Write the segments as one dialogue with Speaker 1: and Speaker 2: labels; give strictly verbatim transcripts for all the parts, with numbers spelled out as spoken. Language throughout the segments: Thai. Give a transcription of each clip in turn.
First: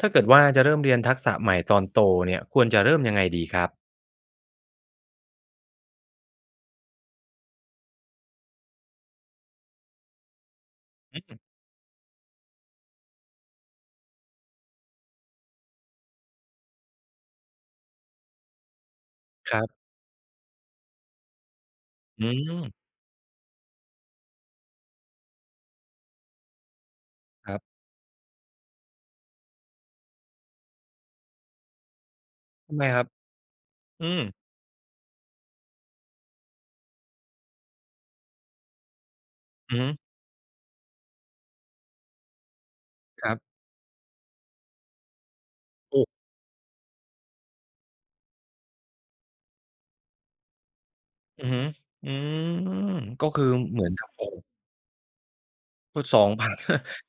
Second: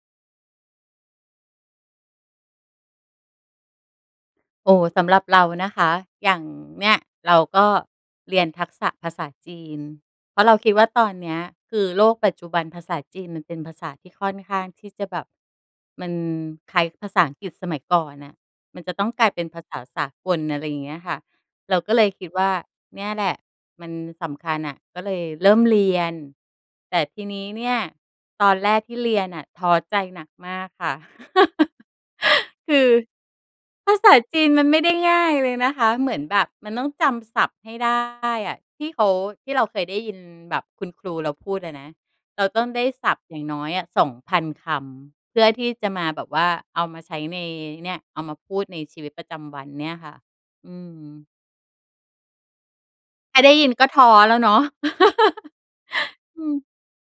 Speaker 1: ถ้าเกิดว่าจะเริ่มเรียนทักษะใหม่ตอนโตเนี่ย ควรจะเริ่มยังไงดีครับ?
Speaker 2: โอ้ สำหรับเรานะคะ อย่างเนี่ยเราก็เรียนทักษะภาษาจีน เพราะเราคิดว่า ตอน
Speaker 1: อ
Speaker 2: เนี้
Speaker 1: ือ
Speaker 2: ยคือโลกปัจจุบันภาษาจีนมันเป็นภาษาที่ค่อนข้างที่จะแบบ มันคล้ายภาษาอังกฤษสมัยก่อนน่ะ มันจะต้องกลายเป็น
Speaker 1: ค
Speaker 2: ภ
Speaker 1: ร
Speaker 2: า
Speaker 1: ับ
Speaker 2: ษาสากล อะไรอย่างเงี้ยค่ะ เราก็เลยค
Speaker 1: อื
Speaker 2: ิดว่า
Speaker 1: ม
Speaker 2: เนี่ยแหละ มันสำคัญน่ะ ก็เลยเริ่มเรียน แต่ทีนี้
Speaker 1: ครั
Speaker 2: เ
Speaker 1: บ
Speaker 2: นี่ย ตอนแรกที่เรียนน่ะท้อใจหนักมากค่ะ
Speaker 1: ท
Speaker 2: ค
Speaker 1: ำ
Speaker 2: ื
Speaker 1: ไม
Speaker 2: อ
Speaker 1: ครับ?
Speaker 2: ภา
Speaker 1: อ
Speaker 2: ษ
Speaker 1: ื
Speaker 2: า
Speaker 1: อ
Speaker 2: จีนมันไม่ได้ง่ายเลยนะคะ เหมือนแบบมันต้องจำศัพท์ให้ได้อะ ที่เขา ที่เรา
Speaker 1: อ
Speaker 2: เ
Speaker 1: ื
Speaker 2: ค
Speaker 1: อฮ
Speaker 2: ยได
Speaker 1: ึ
Speaker 2: ้ยินแบบคุณครูเราพูดอะนะ เราต้องได้ศัพท
Speaker 1: ค
Speaker 2: ์
Speaker 1: รั
Speaker 2: อย่
Speaker 1: บ
Speaker 2: างน้อยอะ สองพัน คำ เพื่อที่จะ
Speaker 1: โ
Speaker 2: ม
Speaker 1: อ้!
Speaker 2: าแบบว่าเอามาใช้ใน เนี่ย เอามาพูดในชีวิตประจำวันเนี่ยค่ะ อืม
Speaker 1: อือฮึ อืม ก็
Speaker 2: แ
Speaker 1: ค
Speaker 2: ค่
Speaker 1: ือ
Speaker 2: ได้ยิน
Speaker 1: เห
Speaker 2: ก
Speaker 1: มื
Speaker 2: ็
Speaker 1: อน
Speaker 2: ท้
Speaker 1: กั
Speaker 2: อ
Speaker 1: บ
Speaker 2: แล้วเนาะ
Speaker 1: พูด สอง
Speaker 2: อ
Speaker 1: พ
Speaker 2: ื
Speaker 1: ัน
Speaker 2: อ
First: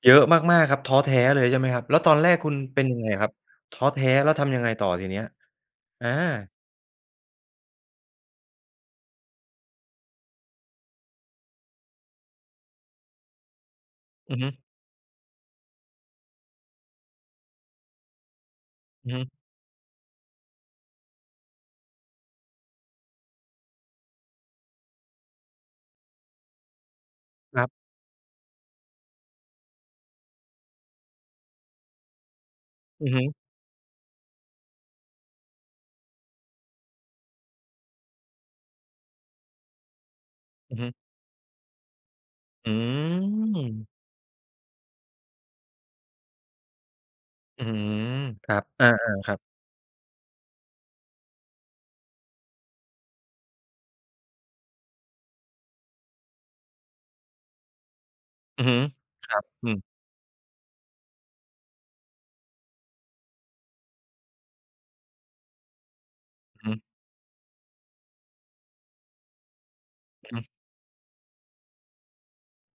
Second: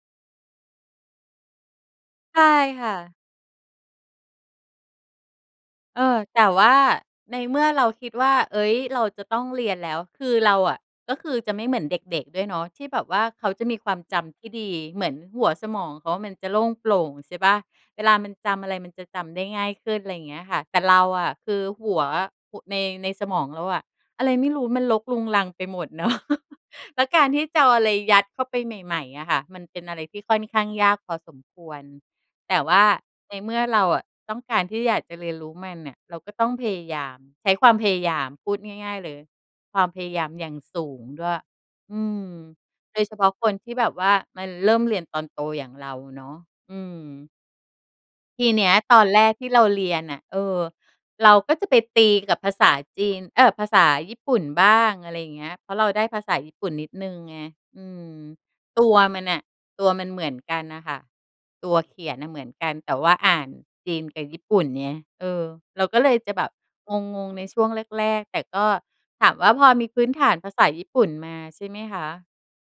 Speaker 1: เยอะมาก ๆ ครับ ท้อแท้เลยใช่ไหมครับ? แล้วตอนแรก
Speaker 2: ใช่
Speaker 1: คุณเป
Speaker 2: ค
Speaker 1: ็น
Speaker 2: ่ะ
Speaker 1: ยังไงอะครับ? ท้อแท้แล้วทำยังไงต่อทีเนี้ย?
Speaker 2: เอ
Speaker 1: อา
Speaker 2: อ แต่ว่าในเมื่อเราคิดว่า เฮ้ย! เราจะต้องเรียนแล้ว คือเราอะ ก็คือจะไม่เหมือนเด็ก ๆ ด้วยเนาะ ที่แบบว่าเขาจะมีความจ
Speaker 1: อื
Speaker 2: ำท
Speaker 1: อฮ
Speaker 2: ี
Speaker 1: ึ
Speaker 2: ่ดี เหมือนหัวสมองเขามันจะโล่งโปร่ง ใช่เปล่า เวลามันจำอะไรมันจะ
Speaker 1: อือ
Speaker 2: จ
Speaker 1: ฮึ
Speaker 2: ำได้ง่ายขึ้น อะไรอย่างเงี้ยค่ะ แต่เราอะคือหัวใน ในสมองเราอะ อะไรไม่รู้มันรกรุงรังไปหมด เนาะ แล้วการที่จ
Speaker 1: ค
Speaker 2: ะ
Speaker 1: ร
Speaker 2: เอ
Speaker 1: ั
Speaker 2: า
Speaker 1: บ
Speaker 2: อะไรยัดเข้าไปใหม่ ๆ อะค่ะ มันเป็นอะไรที่ค่อนข้างยากพอสมควร แต่ว่า
Speaker 1: อือฮึ
Speaker 2: ในเมื่อเราอะต้องการที่อยากจะเรียนรู้มันน่ะ เราก็ต้องพยายาม ใช้ความพยายามพูดง่าย ๆ เลย ความพยายามอย่าง
Speaker 1: อื
Speaker 2: ส
Speaker 1: อฮ
Speaker 2: ู
Speaker 1: ึ
Speaker 2: งด้วย อืม
Speaker 1: อื
Speaker 2: โดยเฉพาะคนที่แบ
Speaker 1: ม
Speaker 2: บว่า มันเริ่มเรียนตอนโตอย่างเราเนาะ อือ
Speaker 1: อื้อฮือ
Speaker 2: ท
Speaker 1: ค
Speaker 2: ี
Speaker 1: รั
Speaker 2: เน
Speaker 1: บ
Speaker 2: ี้ย
Speaker 1: อา
Speaker 2: ตอนแร
Speaker 1: ๆ ค
Speaker 2: ก
Speaker 1: รับ
Speaker 2: ที่เราเรียนอะ เออ เราก็จะไปตีกับภาษาจีน เออ! ภาษาญี่ปุ่นบ้าง อะไรอย่างเงี้ย เพราะเราได้ภาษาญี่ปุ่นนิดหนึ่งไง อืม
Speaker 1: อือฮึ
Speaker 2: ตัวมัน
Speaker 1: ค
Speaker 2: อ
Speaker 1: รั
Speaker 2: ะ
Speaker 1: บ อืม
Speaker 2: ตัวมันเหมือนกันน่ะค่ะ ตัวเขียนน่ะเหมือนกัน แต่ว่าอ่านจีนกับญี่ปุ่นไง เออ เราก็เลยจะแบบ
Speaker 1: อือฮึ
Speaker 2: งง ๆ ในช่วงแรก ๆ แต่ก็ ถามว่าพอมีพื้นฐ
Speaker 1: อื
Speaker 2: าน
Speaker 1: อฮ
Speaker 2: ภ
Speaker 1: ึ
Speaker 2: าษาญี่ปุ่นมาใช่ไหมคะ?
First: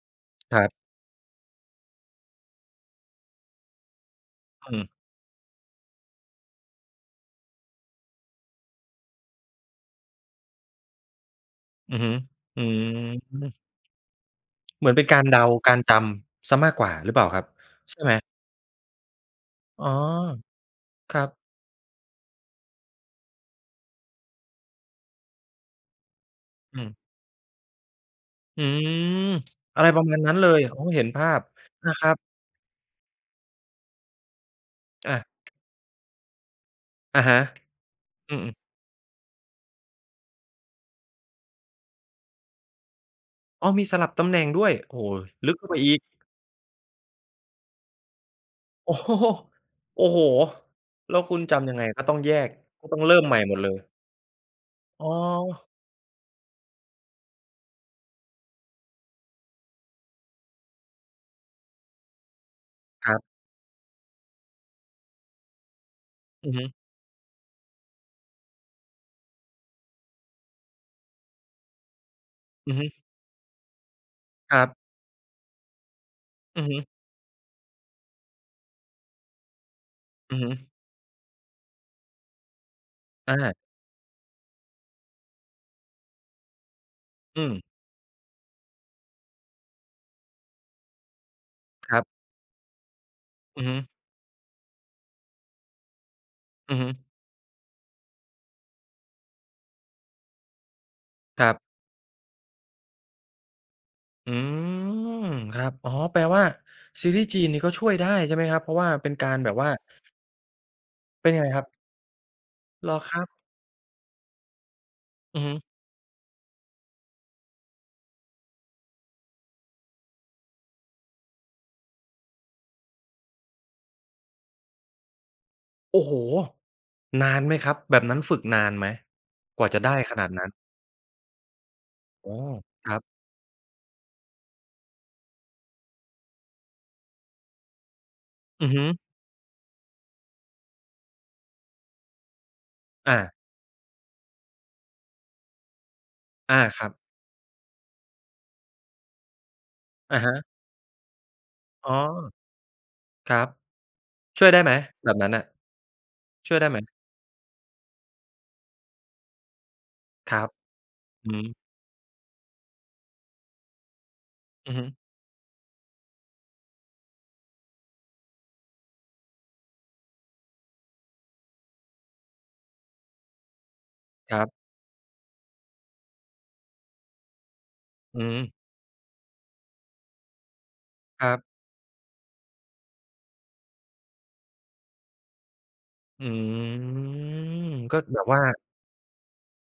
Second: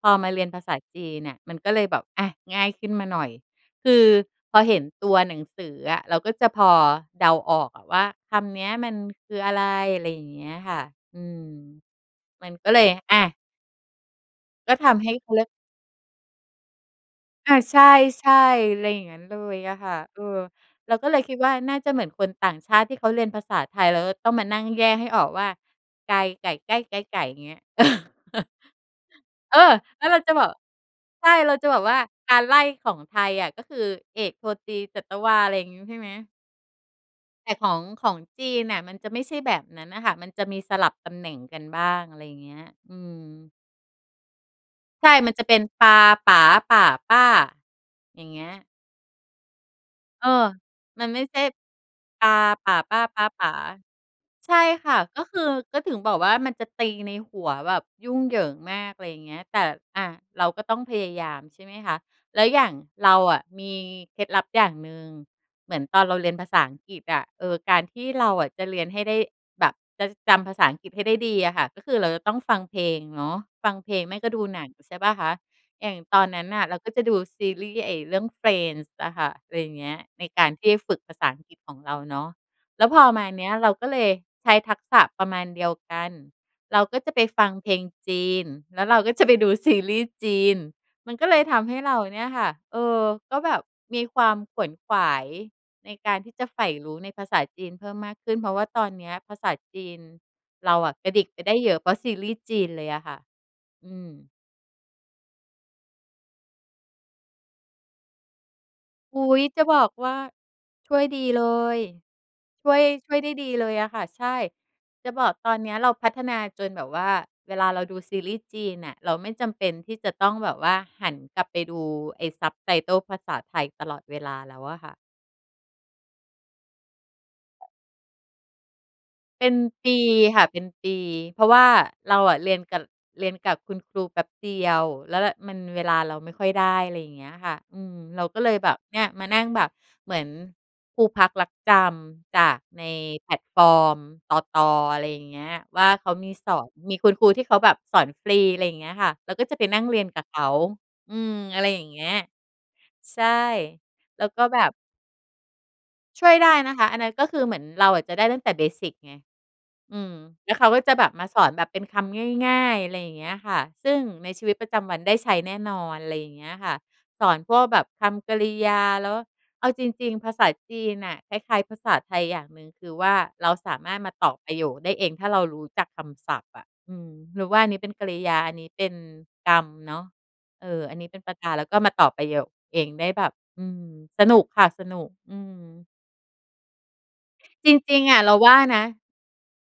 Speaker 2: พอมาเรียน
Speaker 1: ค
Speaker 2: ภ
Speaker 1: ร
Speaker 2: า
Speaker 1: ั
Speaker 2: ษ
Speaker 1: บ
Speaker 2: าจีนน่ะมันก็เลยแบบ อะ ง่ายขึ้นมาหน่อย คือพอ
Speaker 1: อ
Speaker 2: เห
Speaker 1: ื
Speaker 2: ็น
Speaker 1: ม
Speaker 2: ตัวหนังสืออะ เราก็จะพอเดาออกอะว่าคำเนี้ยมันคืออะไร อะไรอย่างเงี้ยค่ะ อืม
Speaker 1: อือฮึ
Speaker 2: มัน
Speaker 1: อื
Speaker 2: ก็เลย อา
Speaker 1: ม
Speaker 2: ก็
Speaker 1: เห
Speaker 2: ท
Speaker 1: มือนเป
Speaker 2: ำ
Speaker 1: ็
Speaker 2: ใ
Speaker 1: น
Speaker 2: ห้
Speaker 1: กา
Speaker 2: เ
Speaker 1: ร
Speaker 2: ขา
Speaker 1: เ
Speaker 2: เ
Speaker 1: ด
Speaker 2: รี
Speaker 1: า
Speaker 2: ยก
Speaker 1: การจำ เสียมากกว่าหรือเปล่าครับ?
Speaker 2: อา ใช
Speaker 1: ใช่ไหม?
Speaker 2: ่ ๆ อะไรอย่างงั้นเลยอะ
Speaker 1: อ๋
Speaker 2: ค
Speaker 1: อ
Speaker 2: ่ะ เออ เราก็
Speaker 1: ค
Speaker 2: เล
Speaker 1: ร
Speaker 2: ย
Speaker 1: ั
Speaker 2: คิ
Speaker 1: บ
Speaker 2: ดว่า น่าจะเหมือนคนต่างชาติที่เขาเรียนภาษาไทย แล้วก็ต้องมานั่งแยกให้ออกว่าไก ไก่ ไก
Speaker 1: อ
Speaker 2: ้
Speaker 1: ื
Speaker 2: ไก
Speaker 1: ม
Speaker 2: ๊ ไก๋ เงี้ย
Speaker 1: อื้อฮือ
Speaker 2: เออ!
Speaker 1: อะไรป
Speaker 2: แล
Speaker 1: ร
Speaker 2: ้
Speaker 1: ะ
Speaker 2: ว
Speaker 1: ม
Speaker 2: เ
Speaker 1: า
Speaker 2: รา
Speaker 1: ณ
Speaker 2: จ
Speaker 1: นั
Speaker 2: ะ
Speaker 1: ้น
Speaker 2: บ
Speaker 1: เล
Speaker 2: อก
Speaker 1: ย โอ้ เห็นภ
Speaker 2: ใช
Speaker 1: า
Speaker 2: ่
Speaker 1: พ
Speaker 2: เราจะบอก
Speaker 1: น
Speaker 2: ว
Speaker 1: ะ
Speaker 2: ่า
Speaker 1: ครับ
Speaker 2: การไล่ของไทยอะก็คือ เอก โท ตรี จั
Speaker 1: อ
Speaker 2: ต
Speaker 1: ่
Speaker 2: วา อ
Speaker 1: า
Speaker 2: ะไรอย่างงี้ ใช่ไหม?
Speaker 1: อะฮะ
Speaker 2: แต่ของ ของ
Speaker 1: อื
Speaker 2: จี
Speaker 1: อ ๆ
Speaker 2: นเนี่ย มันจะไม่ใช่แบบนั้นน่ะค่ะ มันจะมีสลับตำแหน่งกันบ้าง อะไรอย่างเงี้ย อืม
Speaker 1: อ้อ มีสลับตำแหน่งด้วย โอ้
Speaker 2: ใ
Speaker 1: โ
Speaker 2: ช
Speaker 1: ฮ
Speaker 2: ่ มันจะ
Speaker 1: ล
Speaker 2: เ
Speaker 1: ึ
Speaker 2: ป
Speaker 1: ก
Speaker 2: ็น
Speaker 1: เข้าไป
Speaker 2: ปา
Speaker 1: อีก
Speaker 2: ป๋า ป่า ป้า อย่างเงี้ย
Speaker 1: โอ้โฮ โอ้โฮ
Speaker 2: เออ มัน
Speaker 1: แล
Speaker 2: ไ
Speaker 1: ้
Speaker 2: ม
Speaker 1: ว
Speaker 2: ่ใ
Speaker 1: คุ
Speaker 2: ช
Speaker 1: ณ
Speaker 2: ่
Speaker 1: จำยังไง ก็ต้อง
Speaker 2: ป
Speaker 1: แย
Speaker 2: า
Speaker 1: ก
Speaker 2: ป่า
Speaker 1: ก็
Speaker 2: ป
Speaker 1: ต้อ
Speaker 2: ้า
Speaker 1: งเริ่
Speaker 2: ป๊
Speaker 1: ม
Speaker 2: า
Speaker 1: ใหม่
Speaker 2: ป๋
Speaker 1: หม
Speaker 2: า
Speaker 1: ดเลย?
Speaker 2: ใช่ค่ะ
Speaker 1: อ๋อ
Speaker 2: ก็คือ ก็ถึงบอกว่ามันจะตีในหัวแบบยุ่งเหยิงมาก อะไรอย่างเงี้ย แต่ อ่า เราก็ต้องพยายามใช่ไหมคะ แล้วอย่าง เ
Speaker 1: ค
Speaker 2: ร
Speaker 1: ร
Speaker 2: า
Speaker 1: ับ
Speaker 2: อะมีเคล็ดลับอย่างหนึ่ง เหมือนตอนเราเรียนภ
Speaker 1: อื
Speaker 2: า
Speaker 1: อ
Speaker 2: ษ
Speaker 1: ฮ
Speaker 2: า
Speaker 1: ึ
Speaker 2: อังกฤษอะ เออ การที่เราอะจะเรียนให้ได้แบบจะจำภาษาอังกฤษให้ได้ดีอะค่ะ ก็คือเราจะต้องฟัง
Speaker 1: อ
Speaker 2: เ
Speaker 1: ื
Speaker 2: พ
Speaker 1: อ
Speaker 2: ล
Speaker 1: ฮึ
Speaker 2: งเนาะ ฟังเพลง ไม่ก็ดู
Speaker 1: คร
Speaker 2: หน
Speaker 1: ั
Speaker 2: ั
Speaker 1: บ
Speaker 2: ง ใช่เปล่าคะ อย่างตอนนั้นน
Speaker 1: อ
Speaker 2: ่
Speaker 1: ื
Speaker 2: ะ
Speaker 1: อ
Speaker 2: เ
Speaker 1: ฮ
Speaker 2: รา
Speaker 1: ึ
Speaker 2: ก็จะดูซีรีส์ ไอ้เรื่อง "Friends" อะค่ะ อะไรอย่างเงี้ย ใน
Speaker 1: อือ
Speaker 2: ก
Speaker 1: ฮ
Speaker 2: ารท
Speaker 1: ึ
Speaker 2: ี่ฝึกภาษาอังกฤษของเราเนาะ แล้วพอมา
Speaker 1: อ
Speaker 2: เนี้ย
Speaker 1: า
Speaker 2: เราก็เลยใช้ทักษะประมาณเดียวกัน เราก็จะไป
Speaker 1: อ
Speaker 2: ฟัง
Speaker 1: ืม
Speaker 2: เพลงจีน แล้วเราก็จะไปดูซีรีส์จีน มันก็เลยทำให้
Speaker 1: ค
Speaker 2: เรา
Speaker 1: รับ
Speaker 2: เนี่ยค่ะ เออ ก็แบ
Speaker 1: อ
Speaker 2: บ
Speaker 1: ือฮึ
Speaker 2: มีความขวนขวายในการที่จะใฝ่
Speaker 1: อือฮ
Speaker 2: ร
Speaker 1: ึ
Speaker 2: ู้ในภาษาจีนเพิ่มมากขึ้น เพราะว่าตอนเนี้ยภาษาจีนเราอะกระดิกไป
Speaker 1: คร
Speaker 2: ได
Speaker 1: ั
Speaker 2: ้
Speaker 1: บ
Speaker 2: เยอะ เพราะซีรีส์จีนเลยอะค่ะ อืม
Speaker 1: อืม ครับ อ๋อ แปลว่าซีรีส์จีนนี่ก็ช่วยได้ใช่ไหมครับ เพราะว่าเป็น
Speaker 2: อุ
Speaker 1: กา
Speaker 2: ๊
Speaker 1: ร
Speaker 2: ย
Speaker 1: แบบ
Speaker 2: จะ
Speaker 1: ว่า
Speaker 2: บอกว่า ช่วยดี
Speaker 1: เป็นยั
Speaker 2: เ
Speaker 1: ง
Speaker 2: ล
Speaker 1: ไงครับ?
Speaker 2: ย ช่วย
Speaker 1: เหรอ
Speaker 2: ช
Speaker 1: ค
Speaker 2: ่
Speaker 1: ร
Speaker 2: วย
Speaker 1: ั
Speaker 2: ไ
Speaker 1: บ?
Speaker 2: ด้ดีเลยอะค่ะ ใช่ จะบอก
Speaker 1: อือฮ
Speaker 2: ตอ
Speaker 1: ึ
Speaker 2: นเนี้ยเราพัฒนาจนแบบว่า เวลาเราดูซีรีส์จีนน่ะ เราไม่จำเป็นที่จะต้องแบบว่าหันกลับไปดูไอ้ subtitle ภาษาไทยตลอดเวลาแล้วอะค่ะ
Speaker 1: โอ้โฮ! นานไหมครับ? แบบนั้นฝึกนานไหม?
Speaker 2: เป็น
Speaker 1: กว่าจะ
Speaker 2: ป
Speaker 1: ได
Speaker 2: ี
Speaker 1: ้ขนาด
Speaker 2: ค
Speaker 1: น
Speaker 2: ่
Speaker 1: ั
Speaker 2: ะ
Speaker 1: ้น
Speaker 2: เป็นปี เพราะว่าเรา
Speaker 1: อ๋อ
Speaker 2: อะเรียนกับ
Speaker 1: ครับ
Speaker 2: เรียนกับคุณครูแป๊บเดียว แล้วและ มันเวลาเราไม่ค่อยได้ อะไรอย่างเงี้ยค่ะ อืม เราก็เลย
Speaker 1: อ
Speaker 2: แ
Speaker 1: ื
Speaker 2: บ
Speaker 1: อฮ
Speaker 2: บ
Speaker 1: ึ
Speaker 2: เนี่ย มานั่งแบบเหมือนครูพักลักจำจากใน
Speaker 1: อ
Speaker 2: แพ
Speaker 1: า
Speaker 2: ลตฟอร์มตต. อะไรอย่างเงี้ย ว่าเขามีส
Speaker 1: อ
Speaker 2: อ
Speaker 1: า
Speaker 2: น
Speaker 1: ครั
Speaker 2: มี
Speaker 1: บ
Speaker 2: คุณครูที่เขาแบบสอนฟรี อะไรอย่างเงี้ยค่ะ เราก็จะไปนั่งเรียน
Speaker 1: อ
Speaker 2: ก
Speaker 1: ะ
Speaker 2: ับ
Speaker 1: ฮ
Speaker 2: เข
Speaker 1: ะ
Speaker 2: า อือ อะไรอย่า
Speaker 1: อ
Speaker 2: ง
Speaker 1: ๋อ
Speaker 2: เงี้ย ใช่
Speaker 1: ครับ
Speaker 2: แล้วก
Speaker 1: ช
Speaker 2: ็
Speaker 1: ่วยไ
Speaker 2: แ
Speaker 1: ด
Speaker 2: บ
Speaker 1: ้ไห
Speaker 2: บ
Speaker 1: ม แบบนั้นน่ะ
Speaker 2: ช่วยได
Speaker 1: ช
Speaker 2: ้
Speaker 1: ่วยได้
Speaker 2: น
Speaker 1: ไ
Speaker 2: ะ
Speaker 1: หม?
Speaker 2: คะ อันนั้นก็คือเหมือนเราอะจะได้ตั้งแต่ เบสิก ไง อืม
Speaker 1: ครั
Speaker 2: แ
Speaker 1: บ
Speaker 2: ล้วเขาก็จะแบบม
Speaker 1: อ
Speaker 2: า
Speaker 1: ือ
Speaker 2: ส
Speaker 1: ฮ
Speaker 2: อ
Speaker 1: ึ
Speaker 2: นแบบเป็นคำง่าย ๆ อะไรอย่างเงี้ยค่ะ ซึ่งในชีวิตปร
Speaker 1: อ
Speaker 2: ะ
Speaker 1: ื
Speaker 2: จ
Speaker 1: อฮึ
Speaker 2: ำวันได้ใช้แน่นอน อะไรอย่างเงี้ยค่ะ สอนพวกแบบคำกริยา แล้ว เอาจริง ๆ ภาษาจีนน่ะ คล้าย ๆ ภาษาไทยอย่างหนึ่ง คือว่าเราสามารถมาต่อ
Speaker 1: ครั
Speaker 2: ป
Speaker 1: บ
Speaker 2: ระโยคได้เอง ถ้าเรารู้จักคำศัพท์อะ อืม รู้ว่าอันนี้เป็นกร
Speaker 1: อ
Speaker 2: ิ
Speaker 1: ื
Speaker 2: ยา
Speaker 1: อ
Speaker 2: อันนี้เป็นกรรมเนาะ เออ อันนี้เป็น
Speaker 1: ค
Speaker 2: ป
Speaker 1: รั
Speaker 2: ระ
Speaker 1: บ
Speaker 2: ธาน แล้วก็มาต่อประโยคเองได้แบบ อืม สนุกค่ะสนุก อือ
Speaker 1: อืม
Speaker 2: จ
Speaker 1: ก
Speaker 2: ร
Speaker 1: ็
Speaker 2: ิง ๆ อ
Speaker 1: แบ
Speaker 2: ะ
Speaker 1: บ
Speaker 2: เร
Speaker 1: ว
Speaker 2: า
Speaker 1: ่า
Speaker 2: ว่านะ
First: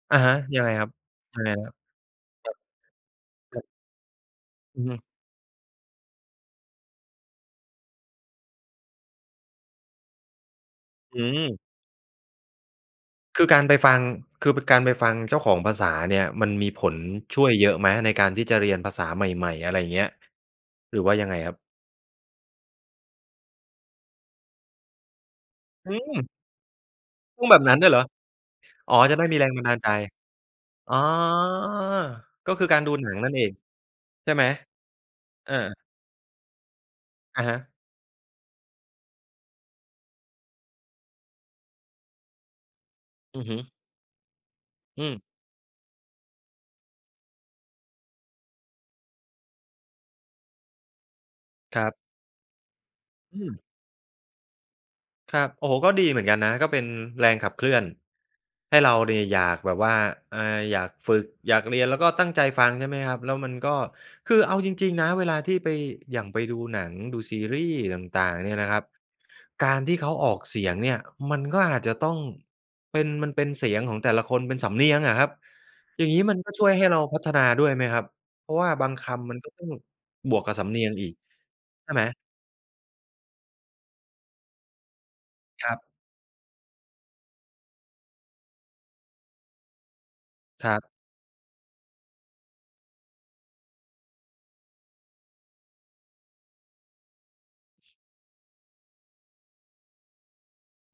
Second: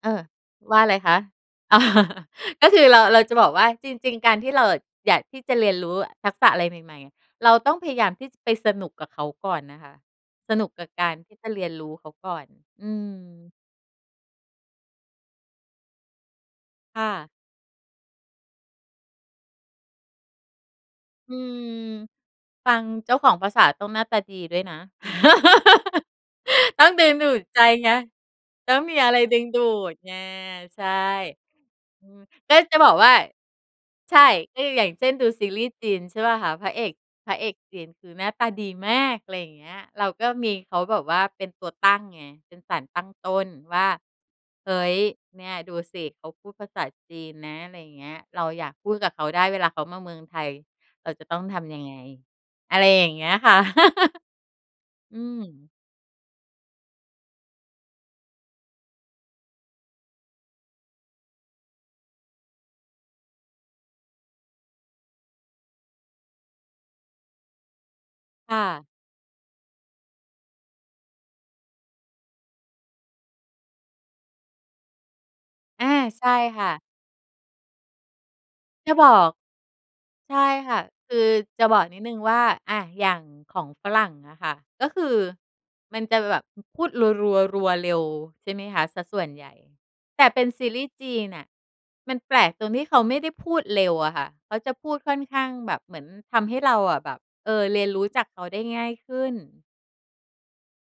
Speaker 2: เอ
Speaker 1: อะ
Speaker 2: อ
Speaker 1: ฮะ ยังไง
Speaker 2: ว่า
Speaker 1: คร
Speaker 2: อ
Speaker 1: ับ
Speaker 2: ะไรคะ
Speaker 1: ยังไงนะ ครับ
Speaker 2: ก็คือเรา เราจะบอก
Speaker 1: คร
Speaker 2: ว
Speaker 1: ับ
Speaker 2: ่าจริง ๆ การที่เราอ
Speaker 1: อ
Speaker 2: ะ
Speaker 1: ือฮึ
Speaker 2: อยากที่จะเรียนรู้ทักษะอะไรใหม่ ๆ อะ เราต้องพยายามที่จะไปสนุกกับเขาก่อนนะคะ สนุกกับกา
Speaker 1: อ
Speaker 2: ร
Speaker 1: ื
Speaker 2: ที่จะ
Speaker 1: ม
Speaker 2: เรียนรู้เขาก่อน อื
Speaker 1: คือ
Speaker 2: ม
Speaker 1: การไปฟัง คือเป็นการไปฟังเจ้าของภาษาเนี่ย มันมีผล
Speaker 2: ค่ะ
Speaker 1: ช่วยเยอะไหมในการที่จะเรียนภาษาใหม่ ๆ อะไรอย่างเงี้ย หรือว่ายัง
Speaker 2: อ
Speaker 1: ไ
Speaker 2: ื
Speaker 1: งครับ?
Speaker 2: ม ฟังเจ้าของภาษาต้องหน้าตาดีด้วยนะ
Speaker 1: อืม
Speaker 2: ต้องดึงดู
Speaker 1: พ
Speaker 2: ด
Speaker 1: ูดแบ
Speaker 2: ใจ
Speaker 1: บนั้นด้
Speaker 2: ไ
Speaker 1: ว
Speaker 2: ง
Speaker 1: ยเหรอ
Speaker 2: ต้อง
Speaker 1: อ
Speaker 2: ม
Speaker 1: ๋
Speaker 2: ี
Speaker 1: อ
Speaker 2: อะ
Speaker 1: จ
Speaker 2: ไ
Speaker 1: ะ
Speaker 2: ร
Speaker 1: ได้ม
Speaker 2: ด
Speaker 1: ี
Speaker 2: ึ
Speaker 1: แ
Speaker 2: ง
Speaker 1: รง
Speaker 2: ด
Speaker 1: บ
Speaker 2: ู
Speaker 1: ันดาลใจ
Speaker 2: ดไง ใช่
Speaker 1: อ๋อ
Speaker 2: อืม
Speaker 1: ก็
Speaker 2: ก็
Speaker 1: คือ
Speaker 2: จ
Speaker 1: ก
Speaker 2: ะ
Speaker 1: าร
Speaker 2: บ
Speaker 1: ดู
Speaker 2: อกว
Speaker 1: หน
Speaker 2: ่
Speaker 1: ั
Speaker 2: า
Speaker 1: งนั่นเอง
Speaker 2: ใช
Speaker 1: ใ
Speaker 2: ่
Speaker 1: ช่ไหม?
Speaker 2: ก็ดู อย่างเช่น ดูซี
Speaker 1: อ
Speaker 2: รีส์
Speaker 1: า
Speaker 2: จีนใช่เปล่าคะ พระเอก พระ
Speaker 1: อ
Speaker 2: เ
Speaker 1: ะ
Speaker 2: อ
Speaker 1: ฮ
Speaker 2: ก
Speaker 1: ะ
Speaker 2: จีนคือหน้าตาดีมาก อะไรอย่างเงี้ย เราก็มี เขาแบบว่าเป็นตัวตั้งไง เป็นสารตั้งต้
Speaker 1: อือ
Speaker 2: น
Speaker 1: ฮึ
Speaker 2: ว่า เฮ้ย
Speaker 1: อืม
Speaker 2: เนี่ยดูสิเขาพูดภาษาจีนนะ อะไรอย่างเงี้ย เราอยากพูดกับเขาได้เวลาเขามาเมืองไทย เราจะต้องทำ
Speaker 1: ค
Speaker 2: ยั
Speaker 1: ร
Speaker 2: ง
Speaker 1: ั
Speaker 2: ไง
Speaker 1: บ
Speaker 2: อะไรอย่างเงี้ย
Speaker 1: อื
Speaker 2: ค่ะ
Speaker 1: ม
Speaker 2: อื
Speaker 1: ครับ โอ
Speaker 2: ม
Speaker 1: ้โฮ ก็ดีเหมือนกันนะ ก็เป็นแรงขับเคลื่อนให้เราเนี่ยอยากแบบว่า อ่า อยากฝึก อยากเรียนแล้วก็ตั้งใจฟังใช่ไหมครับ แล้วมันก็ คือเอาจริง ๆ นะเวลาที่ไป อย่างไปดูหนัง ดูซีรีส์ต่าง ๆ เนี
Speaker 2: ค
Speaker 1: ่
Speaker 2: ่
Speaker 1: ยนะครั
Speaker 2: ะ
Speaker 1: บ การที่เขาออกเสียงเนี่ยมันก็อาจจะต้องเป็น มันเป็นเสียงของแต่ละคนเป็นสำเนียงอะครับ
Speaker 2: อา
Speaker 1: อย่างงี
Speaker 2: ใ
Speaker 1: ้
Speaker 2: ช่
Speaker 1: มันก็
Speaker 2: ค
Speaker 1: ช
Speaker 2: ่
Speaker 1: ่วย
Speaker 2: ะ
Speaker 1: ให้เราพัฒนาด้วยไหมครับ? เพราะว่าบา
Speaker 2: จะ
Speaker 1: งค
Speaker 2: บอก
Speaker 1: ำมันก็ต้อง
Speaker 2: ใ
Speaker 1: บ
Speaker 2: ช่
Speaker 1: วกกับส
Speaker 2: ค
Speaker 1: ำเ
Speaker 2: ่
Speaker 1: น
Speaker 2: ะ
Speaker 1: ียงอี
Speaker 2: ค
Speaker 1: ก
Speaker 2: ือจะบอก
Speaker 1: ใช่
Speaker 2: นิ
Speaker 1: ไ
Speaker 2: ด
Speaker 1: หม?
Speaker 2: หนึ่งว่า อา อย่างของฝรั่งอะค่ะ ก็คือ
Speaker 1: ครับ
Speaker 2: มันจะแบบพูดรัว ๆ รัวเร็วใช่ไหมคะเสียส่วนใหญ่ แต่เป็นซ
Speaker 1: ค
Speaker 2: ี
Speaker 1: ร
Speaker 2: ร
Speaker 1: ั
Speaker 2: ี
Speaker 1: บ
Speaker 2: ส์จีนน่ะมันแปลกตรงที่เขาไม่ได้พูดเร็วอะค่ะ เขาจะพูดค่อนข้างแบบเหมือนทำให้เราอะแบบ เออ เรียนรู้จากเขาได้ง่ายขึ้น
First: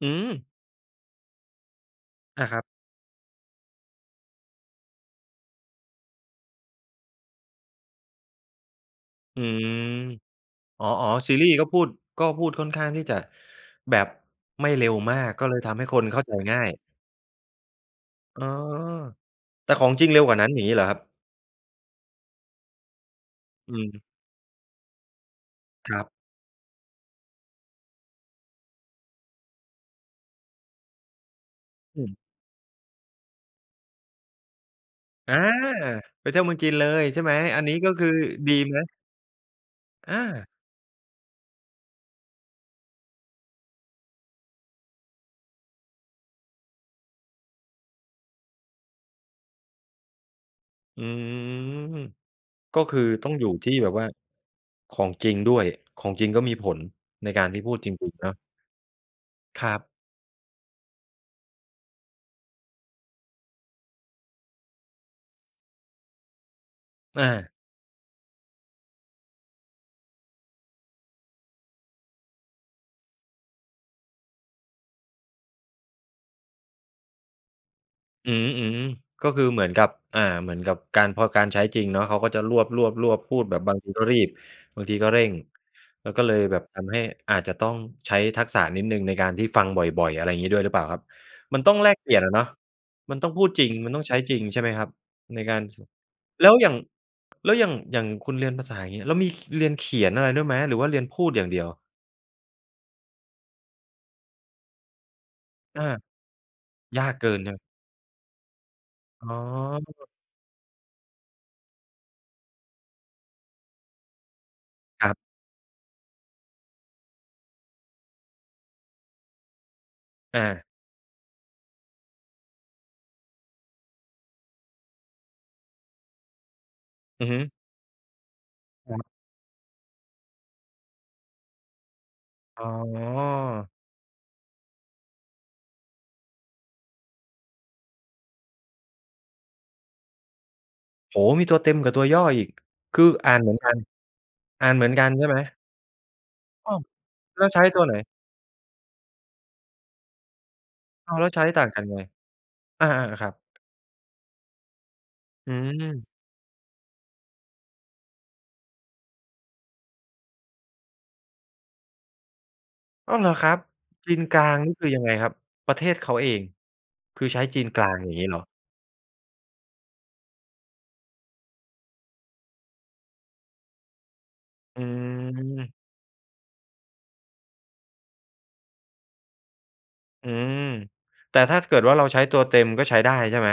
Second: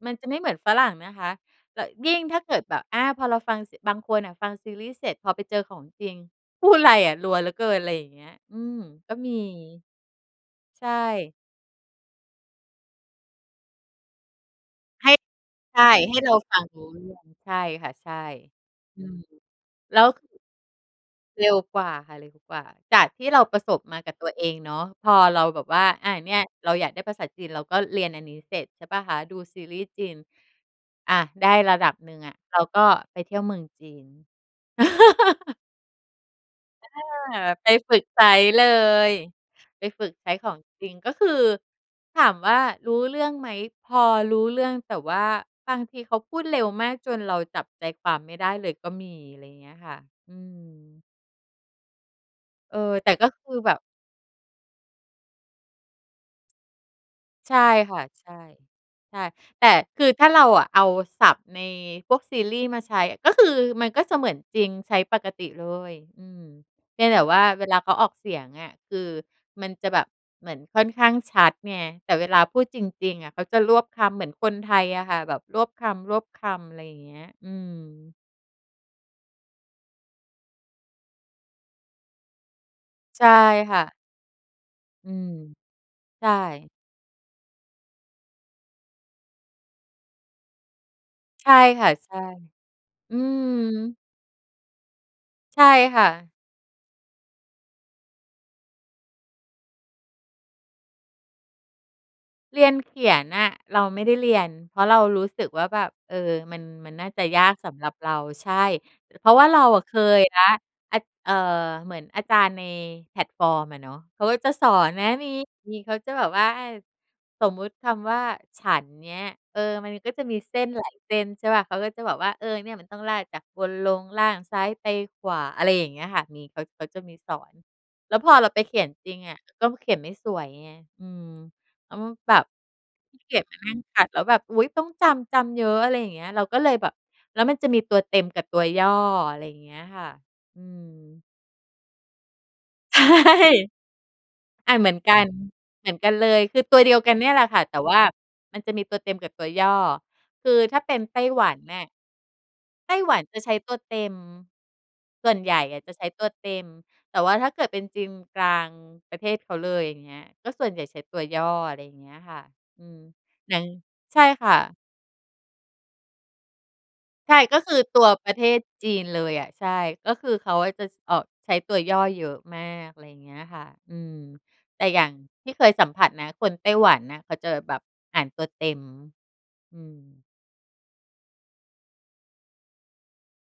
Speaker 1: อื
Speaker 2: มันจะไม่
Speaker 1: อ
Speaker 2: เหมือนฝรั่งนะคะ ต ยิ่งถ้
Speaker 1: อ
Speaker 2: า
Speaker 1: า
Speaker 2: เก
Speaker 1: ค
Speaker 2: ิ
Speaker 1: รั
Speaker 2: ด
Speaker 1: บ
Speaker 2: แบบ อา พอเราฟัง ส บางคนน่ะฟังซีรีส์เสร็จ พอไปเจอของจริง พูดไรอะ รัวเหลือเกิน อะไรอย่างเงี้ย อืม ก็ม
Speaker 1: อ
Speaker 2: ี
Speaker 1: ืม อ
Speaker 2: ใช
Speaker 1: ๋อ ๆ ซ
Speaker 2: ่
Speaker 1: ีรีส์ก็พูด ก็พูดค่อนข้างที่จะแบบไม่เร็ว
Speaker 2: ให้
Speaker 1: มาก ก็เลยท
Speaker 2: ใ
Speaker 1: ำ
Speaker 2: ช
Speaker 1: ให้
Speaker 2: ่
Speaker 1: คน
Speaker 2: ให
Speaker 1: เ
Speaker 2: ้
Speaker 1: ข้า
Speaker 2: เ
Speaker 1: ใ
Speaker 2: ร
Speaker 1: จ
Speaker 2: าฟ
Speaker 1: ง่
Speaker 2: ั
Speaker 1: า
Speaker 2: ง
Speaker 1: ย
Speaker 2: รู้เรื่อง ใช่ค่ะ ใช่
Speaker 1: อ๋อ
Speaker 2: อืม
Speaker 1: แต่ของ
Speaker 2: แล้
Speaker 1: จร
Speaker 2: ว
Speaker 1: ิงเร็
Speaker 2: ค
Speaker 1: วกว่านั้น อย่างงี้เหรอครับ?
Speaker 2: เร็วกว่าค่ะ เร็วกว่า จากที่เราประส
Speaker 1: อื
Speaker 2: บมา
Speaker 1: ม
Speaker 2: กับตัวเองเนาะ พอเราแบบว่า
Speaker 1: ครั
Speaker 2: อ
Speaker 1: บ
Speaker 2: า เนี่ย เราอยากได้ภาษาจีน เราก็เรียนอันนี้เสร็จใช่เปล่าคะ ดูซีรีส์จีน อา ได้ระดับ
Speaker 1: อื
Speaker 2: ห
Speaker 1: อ
Speaker 2: นึ่งอะ เราก็ไปเที่ยวเมืองจีน
Speaker 1: อา ไปเที่ยวเมืองจีนเล
Speaker 2: อ
Speaker 1: ยใช่ไหม?
Speaker 2: า
Speaker 1: อัน
Speaker 2: ไป
Speaker 1: นี้ก็
Speaker 2: ฝึ
Speaker 1: ค
Speaker 2: ก
Speaker 1: ือ
Speaker 2: ใช้
Speaker 1: ดี
Speaker 2: เล
Speaker 1: ไหม?
Speaker 2: ย ไปฝึก
Speaker 1: อ
Speaker 2: ใช้ข
Speaker 1: า
Speaker 2: องจริง ก็คือถามว่ารู้เรื่องไหม พอรู้เรื่องแต่ว่าบางทีเขาพูดเร็วมากจนเราจับใจความไม่ได้เลยก็มี อะไรเงี้ยค่ะ อื
Speaker 1: อ
Speaker 2: ม
Speaker 1: ืม
Speaker 2: เอ
Speaker 1: ก
Speaker 2: อ
Speaker 1: ็คือ
Speaker 2: แต่ก็
Speaker 1: ต้อง
Speaker 2: ค
Speaker 1: อยู่
Speaker 2: ือ
Speaker 1: ท
Speaker 2: แ
Speaker 1: ี
Speaker 2: บ
Speaker 1: ่
Speaker 2: บ
Speaker 1: แบบว่า ของจริงด้วย ของจริงก็มีผลในการ
Speaker 2: ใช
Speaker 1: ท
Speaker 2: ่
Speaker 1: ี่พูดจ
Speaker 2: ค่ะ
Speaker 1: ริง ๆ
Speaker 2: ใ
Speaker 1: เ
Speaker 2: ช
Speaker 1: นา
Speaker 2: ่
Speaker 1: ะ
Speaker 2: ใช่ แ
Speaker 1: ค
Speaker 2: ต่
Speaker 1: รับ
Speaker 2: คือถ้าเราเอาศัพท์ในพวกซีรีส์มาใช้ ก็คือมันก็จะเหมือนจริง ใช้ปกติเลย อืม เพียงแต่
Speaker 1: อ
Speaker 2: ว่า
Speaker 1: า
Speaker 2: เวลาเขาออกเสียงอะ คือมันจะแบบ เหมือนค่อนข้างชัดไง แต่เวลาพูดจริง ๆ อะเขาจะรวบคำเหมือนคนไทยอะค่ะ แบบรวบคำ รวบคำ อะไรเงี้ย อืม
Speaker 1: อือฮึ ๆ ก็คือเหมือนกับ อา เหมือนกับการ พอการใช้จริงเนาะ เขาก็จะรวบ
Speaker 2: ใช
Speaker 1: ๆ
Speaker 2: ่
Speaker 1: ๆ พูดแบบบ
Speaker 2: ค
Speaker 1: า
Speaker 2: ่
Speaker 1: งท
Speaker 2: ะ
Speaker 1: ีก็รีบ บางที
Speaker 2: อ
Speaker 1: ก็
Speaker 2: ื
Speaker 1: เร่
Speaker 2: ม
Speaker 1: ง แล้วก็
Speaker 2: ใช
Speaker 1: เลยแบบ
Speaker 2: ่
Speaker 1: ทำให้อาจจะต้องใช้ทักษะนิดหนึ่งในการที่ฟังบ่อย ๆ อะไรอย่างงี้ด้วยหรือเปล่าครับ
Speaker 2: ใช่
Speaker 1: มันต้อง
Speaker 2: ค
Speaker 1: แ
Speaker 2: ่
Speaker 1: ล
Speaker 2: ะ
Speaker 1: กเป
Speaker 2: ใช
Speaker 1: ลี่
Speaker 2: ่
Speaker 1: ยนอะเนาะ ม
Speaker 2: อ
Speaker 1: ั
Speaker 2: ื
Speaker 1: นต้องพูดจริง มัน
Speaker 2: ม
Speaker 1: ต้องใช้จริง ใช่ไหมครับ ในกา
Speaker 2: ใช
Speaker 1: ร
Speaker 2: ่
Speaker 1: ช
Speaker 2: ค่ะ
Speaker 1: แล้วอย่าง แล้วอย่าง อย่างคุณเรียนภาษา อย่างเงี้ย แล้วมี ข เรียนเขียนอะไรด้วยไหม หรือว่าเรียนพูดอย่างเดียว?
Speaker 2: เรียนเขียนอะเราไม่ได้เรียน เพราะเรารู้สึกว่าแบ
Speaker 1: อา
Speaker 2: บ เออ มัน มัน
Speaker 1: ย
Speaker 2: น
Speaker 1: า
Speaker 2: ่า
Speaker 1: ก
Speaker 2: จ
Speaker 1: เ
Speaker 2: ะ
Speaker 1: กิน
Speaker 2: ยา
Speaker 1: คร
Speaker 2: ก
Speaker 1: ับ
Speaker 2: สำหรับเรา ใช่ อ เ
Speaker 1: อ
Speaker 2: พร
Speaker 1: ๋
Speaker 2: า
Speaker 1: อ
Speaker 2: ะว่าเราอะเคยแล้ว อ เอ่อ เหมือนอาจารย์ในแพลตฟอร์มอะเนาะ เขาก็จะสอนนะ
Speaker 1: ครับ
Speaker 2: มี มี เขาจะแบบว่า อ่า สมมติคำว่า "ฉัน" เงี้ย เออ มันก็จะมี
Speaker 1: อ
Speaker 2: เส้
Speaker 1: า
Speaker 2: นหลายเส้นใช่เปล่า เขาก็จะบอกว่า "เออ เนี่ยมันต้องลากจากบนลงล่าง ซ้ายไปขวา" อะไรอย่างเงี้ยค่ะ มี เขา เขาจะมี
Speaker 1: อือ
Speaker 2: ส
Speaker 1: ฮ
Speaker 2: อ
Speaker 1: ึ
Speaker 2: น แล้วพอเราไปเขียนจริงอะ ก็เขียนไม่สวยไง อืม แล้ว ม แบบ
Speaker 1: อ๋
Speaker 2: ขี้เกียจมานั
Speaker 1: อ
Speaker 2: ่งคัด แล้วแบบ อุ๊ย ต้องจำ จำเยอะ อะไรอย่างเงี้ย เราก็เลยแบบ แล้วมันจะมีตัวเต็มกับตัวย่อ อะไรอย่างเงี้ยค่ะ อื
Speaker 1: โอ้
Speaker 2: อ
Speaker 1: โฮ มีตัวเต็มกับตัวย่ออีก
Speaker 2: ใ
Speaker 1: ค
Speaker 2: ช
Speaker 1: ื
Speaker 2: ่
Speaker 1: ออ่านเหมือนกัน อ่า
Speaker 2: อา
Speaker 1: นเหม
Speaker 2: เหม
Speaker 1: ือ
Speaker 2: ื
Speaker 1: น
Speaker 2: อน
Speaker 1: กัน
Speaker 2: กั
Speaker 1: ใช
Speaker 2: น
Speaker 1: ่ไหม?
Speaker 2: เหมือนกันเลย คือ
Speaker 1: อ้
Speaker 2: ต
Speaker 1: า
Speaker 2: ั
Speaker 1: ว
Speaker 2: วเดียวกันเนี่ยแ
Speaker 1: แ
Speaker 2: หล
Speaker 1: ล้
Speaker 2: ะ
Speaker 1: ว
Speaker 2: ค
Speaker 1: ใช
Speaker 2: ่ะ
Speaker 1: ้
Speaker 2: แต
Speaker 1: ต
Speaker 2: ่
Speaker 1: ัวไ
Speaker 2: ว
Speaker 1: หน?
Speaker 2: ่ามันจะมีตัวเต็มกับตัวย่อ คือถ้าเป็น
Speaker 1: อ้า
Speaker 2: ไต
Speaker 1: ว แ
Speaker 2: ้
Speaker 1: ล้วใช
Speaker 2: หว
Speaker 1: ้
Speaker 2: ัน
Speaker 1: ต่าง
Speaker 2: น
Speaker 1: กั
Speaker 2: ่
Speaker 1: น
Speaker 2: ะ
Speaker 1: ยังไง? อา
Speaker 2: ไต้หวั
Speaker 1: ๆ
Speaker 2: น
Speaker 1: ครั
Speaker 2: จ
Speaker 1: บ
Speaker 2: ะใช้ตัวเต็ม ส่วนใ
Speaker 1: อื
Speaker 2: หญ่อะจะใ
Speaker 1: อ
Speaker 2: ช้ตัวเต็ม แต่ว่าถ้าเกิดเป็นจีนกลาง ประเทศเขาเลย อย่างเงี้ย ก็ส่วนใหญ่ใช้ตัวย่อ อะไรอย่างเงี้ยค่ะ อืม
Speaker 1: อ้อ เหรอครั
Speaker 2: หนึ
Speaker 1: บ?
Speaker 2: ่ง
Speaker 1: จี
Speaker 2: ใช
Speaker 1: น
Speaker 2: ่
Speaker 1: กล
Speaker 2: ค
Speaker 1: า
Speaker 2: ่
Speaker 1: งน
Speaker 2: ะ
Speaker 1: ี่คือยังไงครับ ประเทศเขาเอง คือ
Speaker 2: ใช่
Speaker 1: ใช้
Speaker 2: ก็
Speaker 1: จีน
Speaker 2: คื
Speaker 1: ก
Speaker 2: อ
Speaker 1: ลาง
Speaker 2: ตัว
Speaker 1: อย่างงี้
Speaker 2: ปร
Speaker 1: เ
Speaker 2: ะ
Speaker 1: หร
Speaker 2: เ
Speaker 1: อ?
Speaker 2: ทศจีนเลยอะ ใช่ ก็คือเขาอะจะ ส ออก ใช้ตัวย่อเยอะมาก อะไรอย่างเงี้ยค่ะ อืม แ
Speaker 1: อื
Speaker 2: ต่อย่างที่เค
Speaker 1: อ
Speaker 2: ยสัมผัสนะ คนไต้หวันน่ะเขาเจอ แบบอ่านตัวเต็ม อืม
Speaker 1: อือ แต่ถ้าเกิดว่าเราใช้ตัวเต็ม ก็ใช้ได้ใช่ไหม?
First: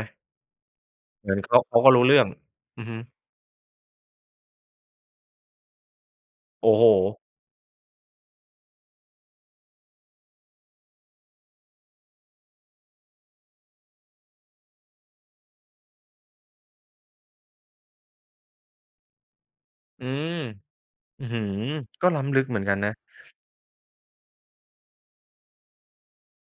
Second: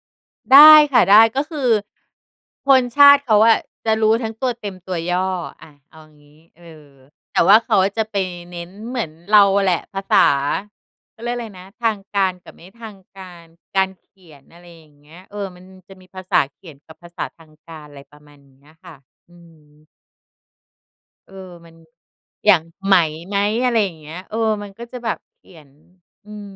Speaker 2: ได้ค่ะ ได้
Speaker 1: เหมือ
Speaker 2: ก
Speaker 1: น
Speaker 2: ็
Speaker 1: เข
Speaker 2: ค
Speaker 1: า
Speaker 2: ือ
Speaker 1: เขาก็รู้เรื่อง
Speaker 2: ค
Speaker 1: อื
Speaker 2: น
Speaker 1: อฮึ
Speaker 2: ชาติเขาอะจะรู้ทั้งตัวเต็มตัวย่อ อา เอางี้ เอ
Speaker 1: โอ้โฮ!
Speaker 2: อ แต่ว่าเขาจะไปเน้นเหมือนเราแหละ ภาษา เขาเรียกอะไรนะ ทางการกับไม่ทางการ การเขียน อะไรอย่างเงี้ย เออ มันจะมีภาษาเขียนกับภาษาทางการ ไรประมาณนี้อะค่ะ อืม
Speaker 1: อืม! อือ
Speaker 2: เออ
Speaker 1: ฮึ
Speaker 2: มัน
Speaker 1: ก็ล้ำลึก
Speaker 2: อย
Speaker 1: เ
Speaker 2: ่
Speaker 1: หม
Speaker 2: า
Speaker 1: ือ
Speaker 2: ง
Speaker 1: นกันน
Speaker 2: "ไ
Speaker 1: ะ
Speaker 2: หม" "มั้ย" อะไรอย่างเงี้ย เออ มันก็จะแบบเขียน อืม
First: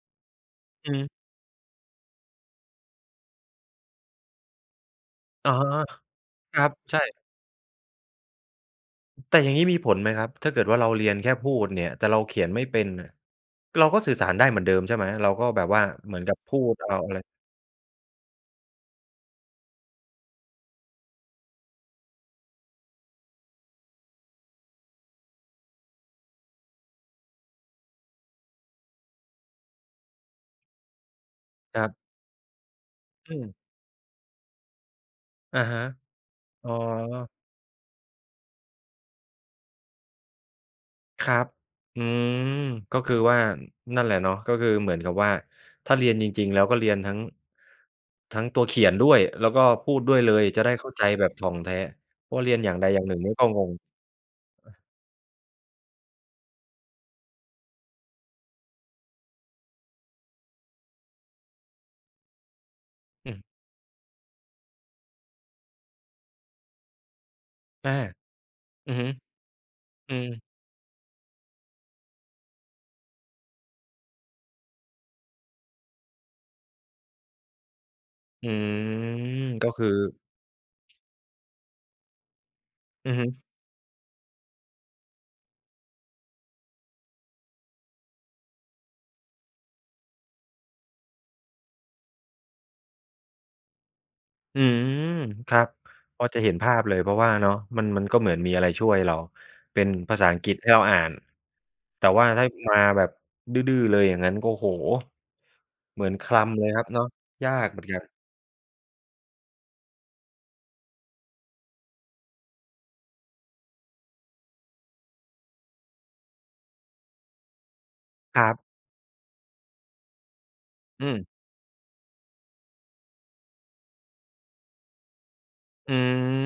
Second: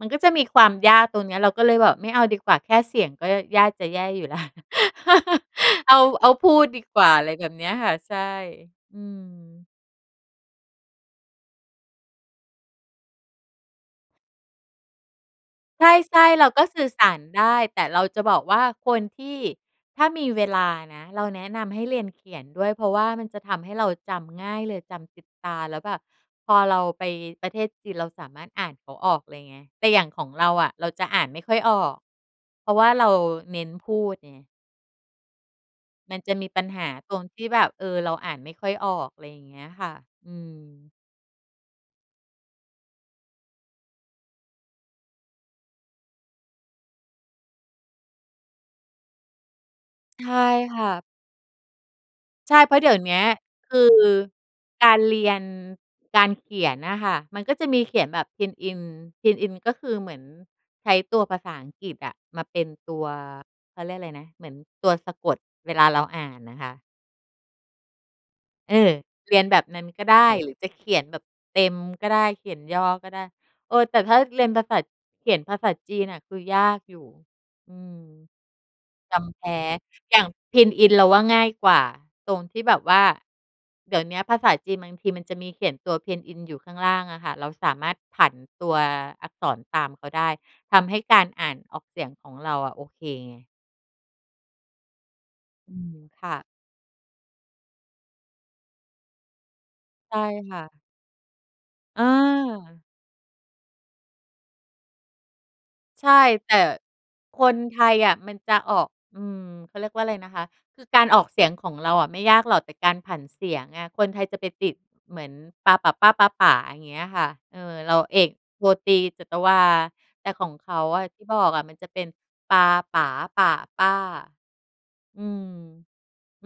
Speaker 2: มันก็จะมีความ
Speaker 1: อ
Speaker 2: ยาก
Speaker 1: ืม
Speaker 2: ตรงเนี้ย เราก็เลยแบบไม่เอาดีกว่าแค่เสียงก็ยากจะแย่อยู่แล้ว
Speaker 1: อะฮะ
Speaker 2: เอา เอาพ
Speaker 1: ค
Speaker 2: ู
Speaker 1: รั
Speaker 2: ด
Speaker 1: บ
Speaker 2: ดี
Speaker 1: ใช
Speaker 2: กว่า
Speaker 1: ่
Speaker 2: อะไรแบบเนี้ยค่ะ ใช่ อื
Speaker 1: แต่อย่าง
Speaker 2: ม
Speaker 1: งี้มีผลไหมครับ? ถ้าเกิดว่าเราเรียนแค่พูดเนี่ย แต่เราเขียนไม่เป็นน่ะ เราก็สื่อสารได้เหมือนเดิมใช่ไหม? เราก็แบบว่
Speaker 2: ใ
Speaker 1: าเห
Speaker 2: ช
Speaker 1: มือ
Speaker 2: ่
Speaker 1: นกับ
Speaker 2: ๆ เรา
Speaker 1: พู
Speaker 2: ก็
Speaker 1: ด
Speaker 2: สื
Speaker 1: เ
Speaker 2: ่
Speaker 1: อ
Speaker 2: อ
Speaker 1: า
Speaker 2: ส
Speaker 1: อ
Speaker 2: า
Speaker 1: ะไ
Speaker 2: ร
Speaker 1: ร
Speaker 2: ได้ แต่เราจะบอกว่า คนที่ ถ้ามีเวลานะ เราแนะนำให้เรียนเขียนด้วย เพราะว่ามันจะทำให้เราจำง่ายเลย จำติดตา แล้วแบบพอเราไปประเทศจีนเราสามารถอ่านเขาออกเลยไง แต่อย่างของเราอะเราจะอ่านไม่ค่อยอ
Speaker 1: คร
Speaker 2: อ
Speaker 1: ับ
Speaker 2: ก เพราะว่าเรา
Speaker 1: อืม
Speaker 2: เน้นพูดไง
Speaker 1: อะฮะ
Speaker 2: มันจะมีปั
Speaker 1: อ
Speaker 2: ญ
Speaker 1: ๋อ
Speaker 2: หาตรงที่แบบ เออ เราอ่านไม่ค่อยออก อะไรอย่างเงี้ยค่ะ อืม
Speaker 1: ครับ อืม ก็คือว่า นั่นแหละเนาะ ก็คือเหมือนกับว่าถ้าเรียนจริง ๆ แล้วก็เรียนทั้ง ทั้งตัวเขียนด้วย แล้วก็พูดด้วย
Speaker 2: ใช
Speaker 1: เล
Speaker 2: ่
Speaker 1: ย จะได้
Speaker 2: ค
Speaker 1: เ
Speaker 2: ่
Speaker 1: ข้า
Speaker 2: ะ
Speaker 1: ใจแบบถ่องแท้ว่าเร
Speaker 2: ใช
Speaker 1: ีย
Speaker 2: ่
Speaker 1: นอ
Speaker 2: เ
Speaker 1: ย
Speaker 2: พ
Speaker 1: ่
Speaker 2: ร
Speaker 1: า
Speaker 2: า
Speaker 1: ง
Speaker 2: ะ
Speaker 1: ใ
Speaker 2: เ
Speaker 1: ด
Speaker 2: ดี๋ย
Speaker 1: อ
Speaker 2: ว
Speaker 1: ย่าง
Speaker 2: เน
Speaker 1: ห
Speaker 2: ี
Speaker 1: น
Speaker 2: ้
Speaker 1: ึ่ง
Speaker 2: ย
Speaker 1: เนี่ยก็ง
Speaker 2: ค
Speaker 1: ง
Speaker 2: ือ
Speaker 1: อา
Speaker 2: การเรียน การเขียนน่ะค่ะ มันก็จะมีเขียนแบบพินอิน พินอินก็คือเหมือนใช้ตัวภาษาอังกฤษอะมาเป็นตัว
Speaker 1: อืม
Speaker 2: เขาเรียกอะไรนะ เหมือนตัวสะกดเวลาเราอ่านน่ะค่ะ
Speaker 1: อา
Speaker 2: เอ
Speaker 1: อื
Speaker 2: อ
Speaker 1: อฮึ
Speaker 2: เรียนแบบนั้นก็
Speaker 1: อื
Speaker 2: ได้
Speaker 1: ม
Speaker 2: หรือจะเขียนแบบเต็มก็ได้ เขียนย่อก็ได้ เออ แต่ถ้าเรียนภาษา เขียนภาษาจีนน่ะคือยากอยู่ อืม
Speaker 1: อื
Speaker 2: จ
Speaker 1: ม
Speaker 2: ำ แพ้
Speaker 1: ก็คือ
Speaker 2: อย่างพินอินเราว่าง่ายกว่าตรงที่แบบว่า
Speaker 1: อือฮึ
Speaker 2: เดี๋ยวเนี้ยภาษาจีนบางทีมันจะมีเขียนตัวพินอินอยู่ข้างล่างอะค่ะ เราสามารถผันตัวอักษรตามเขาได้ ทำให้การอ่านออกเสียงของเราอะโอเคไง
Speaker 1: อืม ครับ
Speaker 2: อืม
Speaker 1: พ
Speaker 2: ค
Speaker 1: อ
Speaker 2: ่
Speaker 1: จะ
Speaker 2: ะ
Speaker 1: เห็นภาพเลย เพราะว่าเนาะมัน มันก็เหมือนมีอะไรช่วยเรา เป็น
Speaker 2: ใ
Speaker 1: ภ
Speaker 2: ช
Speaker 1: า
Speaker 2: ่
Speaker 1: ษาอังกฤ
Speaker 2: ค
Speaker 1: ษ
Speaker 2: ่
Speaker 1: ให้เร
Speaker 2: ะ
Speaker 1: าอ่าน
Speaker 2: อ
Speaker 1: แต่ว่าถ้ามา
Speaker 2: า
Speaker 1: แบบดื้อ ๆ เลยอย่างงั้นก็ โอ้โฮ เห
Speaker 2: ใ
Speaker 1: มื
Speaker 2: ช
Speaker 1: อ
Speaker 2: ่
Speaker 1: นคล
Speaker 2: แต่
Speaker 1: ำเลยครับเนาะ
Speaker 2: ค
Speaker 1: ยา
Speaker 2: น
Speaker 1: กเ
Speaker 2: ไ
Speaker 1: หม
Speaker 2: ท
Speaker 1: ือน
Speaker 2: ย
Speaker 1: กั
Speaker 2: อ
Speaker 1: น
Speaker 2: ะมันจะออก อืม เขาเรียกว่าอะไรนะคะ คือการออกเสียงของเราอะไม่ยากหรอก แต่การผันเสียงอะ คนไทยจะไปติดเหมือนปา ป่า ป้า ป๊า ป๋า อย่างเงี้ยค่ะ เออ เรา เอก
Speaker 1: ครับ
Speaker 2: โท ตรี จัตวา แต่ของเขาอ
Speaker 1: อ
Speaker 2: ะ
Speaker 1: ื
Speaker 2: ท
Speaker 1: ม
Speaker 2: ี่บอกอะมันจะเป็นปา ป๋า ป่า ป้า อืม
Speaker 1: อ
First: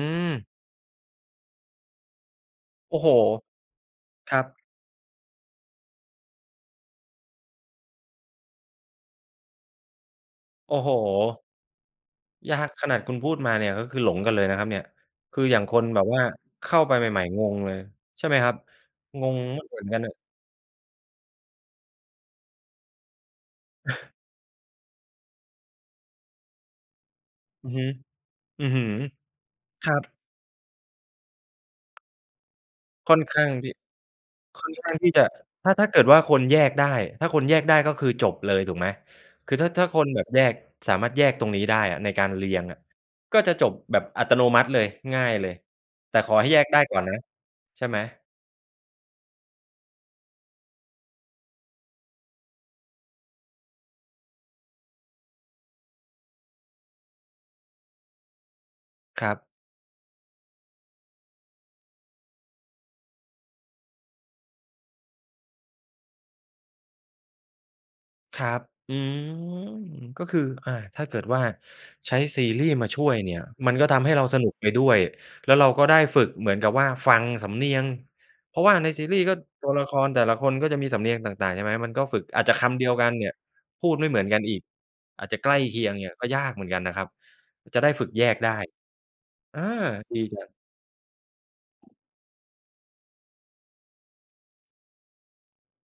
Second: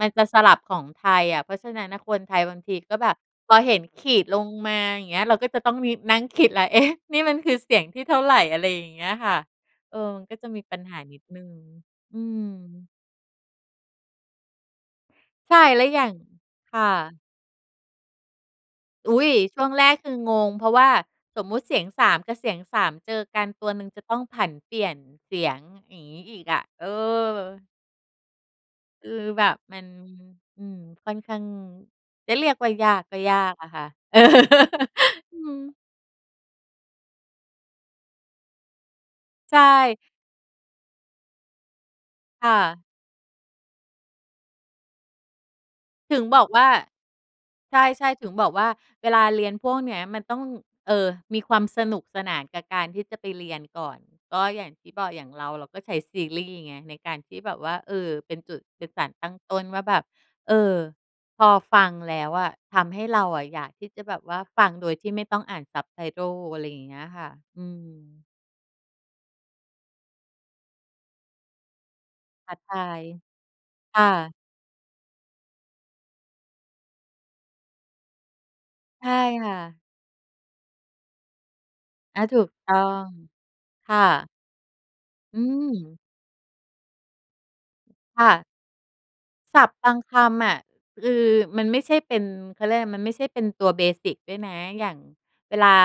Speaker 2: มันจะส
Speaker 1: ม
Speaker 2: ลับของไทยอะ เพราะฉะนั้นน่ะคนไทยบางที
Speaker 1: โ
Speaker 2: ก
Speaker 1: อ
Speaker 2: ็
Speaker 1: ้โ
Speaker 2: แ
Speaker 1: ฮ!
Speaker 2: บบพอเห็นขีด
Speaker 1: คร
Speaker 2: ล
Speaker 1: ับ
Speaker 2: งมา อย่างเงี้ย เราก็จะต้องนิด นั่งคิดละ เอ๊ะ นี่มันคือเสียงที่เท่าไร อะไรอย่างเงี้ยค่ะ เออ ก็จะมี
Speaker 1: โอ
Speaker 2: ป
Speaker 1: ้
Speaker 2: ัญ
Speaker 1: โฮ!
Speaker 2: หานิดหนึ่ง อื
Speaker 1: ยาก ข
Speaker 2: ม
Speaker 1: นาดคุณพูดมาเนี่ยก็คือหลงกันเลยนะครับเนี่ย คือ
Speaker 2: ใช
Speaker 1: อย
Speaker 2: ่
Speaker 1: ่างค
Speaker 2: แล้
Speaker 1: น
Speaker 2: วอ
Speaker 1: แบ
Speaker 2: ย่า
Speaker 1: บ
Speaker 2: ง
Speaker 1: ว่าเข
Speaker 2: ค
Speaker 1: ้า
Speaker 2: ่
Speaker 1: ไปใ
Speaker 2: ะ
Speaker 1: หม่ ๆ งงเลย ใช่ไหมครับ?
Speaker 2: อุ
Speaker 1: ง
Speaker 2: ๊ย!
Speaker 1: ง
Speaker 2: ช
Speaker 1: มั
Speaker 2: ่
Speaker 1: นไม่
Speaker 2: วง
Speaker 1: เหม
Speaker 2: แ
Speaker 1: ื
Speaker 2: ร
Speaker 1: อน
Speaker 2: ก
Speaker 1: กัน
Speaker 2: ค
Speaker 1: อ
Speaker 2: ื
Speaker 1: ะ
Speaker 2: องง เพราะว่าสมมติเสียง สาม กับเสียง สาม เจอกันตัวหนึ่งจะต้องผันเปลี่ยนเสียง อย่างงี้อีกอะ เออ
Speaker 1: อือฮึ อื้อฮือ
Speaker 2: คือแบบมัน
Speaker 1: ครับ
Speaker 2: อืม ค่อนข้าง จะเรียกว่ายาก
Speaker 1: ค
Speaker 2: ก
Speaker 1: ่
Speaker 2: ็
Speaker 1: อน
Speaker 2: ย
Speaker 1: ข
Speaker 2: า
Speaker 1: ้าง
Speaker 2: กอ
Speaker 1: ท
Speaker 2: ะ
Speaker 1: ี่
Speaker 2: ค่ะ
Speaker 1: ค่อนข้างที่จะ
Speaker 2: อื
Speaker 1: ถ้า
Speaker 2: ม
Speaker 1: ถ้าเกิดว่าคนแยกได้ ถ้าคนแยกได้ก็คือจบเลยถูกไหม? ค
Speaker 2: ใ
Speaker 1: ื
Speaker 2: ช
Speaker 1: อถ้า ถ้า
Speaker 2: ่
Speaker 1: คนแบบแยก สามารถแยกตรงนี้ได้อะในการเ
Speaker 2: ค
Speaker 1: รี
Speaker 2: ่
Speaker 1: ยงอะ
Speaker 2: ะ
Speaker 1: ก็จะจบแบบอัตโนมัติเลย ง่ายเลย แ
Speaker 2: ถ
Speaker 1: ต่
Speaker 2: ึง
Speaker 1: ขอ
Speaker 2: บ
Speaker 1: ใ
Speaker 2: อ
Speaker 1: ห
Speaker 2: ก
Speaker 1: ้แ
Speaker 2: ว
Speaker 1: ย
Speaker 2: ่
Speaker 1: ก
Speaker 2: า
Speaker 1: ได้ก่อนนะ
Speaker 2: ใ
Speaker 1: ใช่ไหม?
Speaker 2: ช่ ๆ ถึงบอกว่าเวลาเรียนพวกเนี้ยมันต้อง เออ มีความสนุกสนานกับการที่จะไปเรียนก่อน ก็อย่างที่บอกอย่างเรา เราก็ใช้ซีรีส์ไงในการที่แบบว่า เออ เป็นจุด เป็นสารต
Speaker 1: ค
Speaker 2: ั
Speaker 1: ร
Speaker 2: ้
Speaker 1: ั
Speaker 2: ง
Speaker 1: บ
Speaker 2: ต้นว่าแบบ เออ พอฟังแล้วอะทำให้เราอะอยากที่จะแบบว่าฟังโดยที่ไม่ต้องอ่าน subtitle อะไรอย่างเงี้ยค่ะ อืม
Speaker 1: ครับ อืม ก็คือ อ่า ถ้าเกิดว่าใช้ซี
Speaker 2: ท้า
Speaker 1: รี่
Speaker 2: ท
Speaker 1: ส์มา
Speaker 2: า
Speaker 1: ช
Speaker 2: ย
Speaker 1: ่วยเนี่ยมันก็ท
Speaker 2: ค
Speaker 1: ำ
Speaker 2: ่
Speaker 1: ให้เรา
Speaker 2: ะ
Speaker 1: สนุกไปด้วย แล้วเราก็ได้ฝึกเหมือนกับว่าฟังสำเนียง เพราะว่าใน
Speaker 2: ใ
Speaker 1: ซ
Speaker 2: ช
Speaker 1: ี
Speaker 2: ่
Speaker 1: รีย์ก็
Speaker 2: ค่
Speaker 1: ตัว
Speaker 2: ะ
Speaker 1: ละครแต่ละคนก็จะมีสำเนียงต่าง ๆ ใช่ไหม มันก็ฝ
Speaker 2: อ
Speaker 1: ึ
Speaker 2: า
Speaker 1: ก
Speaker 2: ถู
Speaker 1: อาจ
Speaker 2: ก
Speaker 1: จะค
Speaker 2: ต้อ
Speaker 1: ำเดียวกั
Speaker 2: ง
Speaker 1: นเนี่ย พ
Speaker 2: ค
Speaker 1: ูด
Speaker 2: ่
Speaker 1: ไม่เหมื
Speaker 2: ะ
Speaker 1: อนกันอีก อาจจ
Speaker 2: อ
Speaker 1: ะ
Speaker 2: ื
Speaker 1: ใกล้เคียง
Speaker 2: ม
Speaker 1: เนี่ยก็ยากเหมือนกันนะครับ จะได้ฝึก
Speaker 2: ค
Speaker 1: แย
Speaker 2: ่
Speaker 1: ก
Speaker 2: ะ
Speaker 1: ได้
Speaker 2: ศ
Speaker 1: อา
Speaker 2: ัพท์บางค
Speaker 1: ดีจั
Speaker 2: ำอ
Speaker 1: ง
Speaker 2: ะ คือมันไม่ใช่เป็น เขาเรียกอะไร มันไม่ใช่เป็นตัว เบสิก ด้วยนะ อย่างเวลา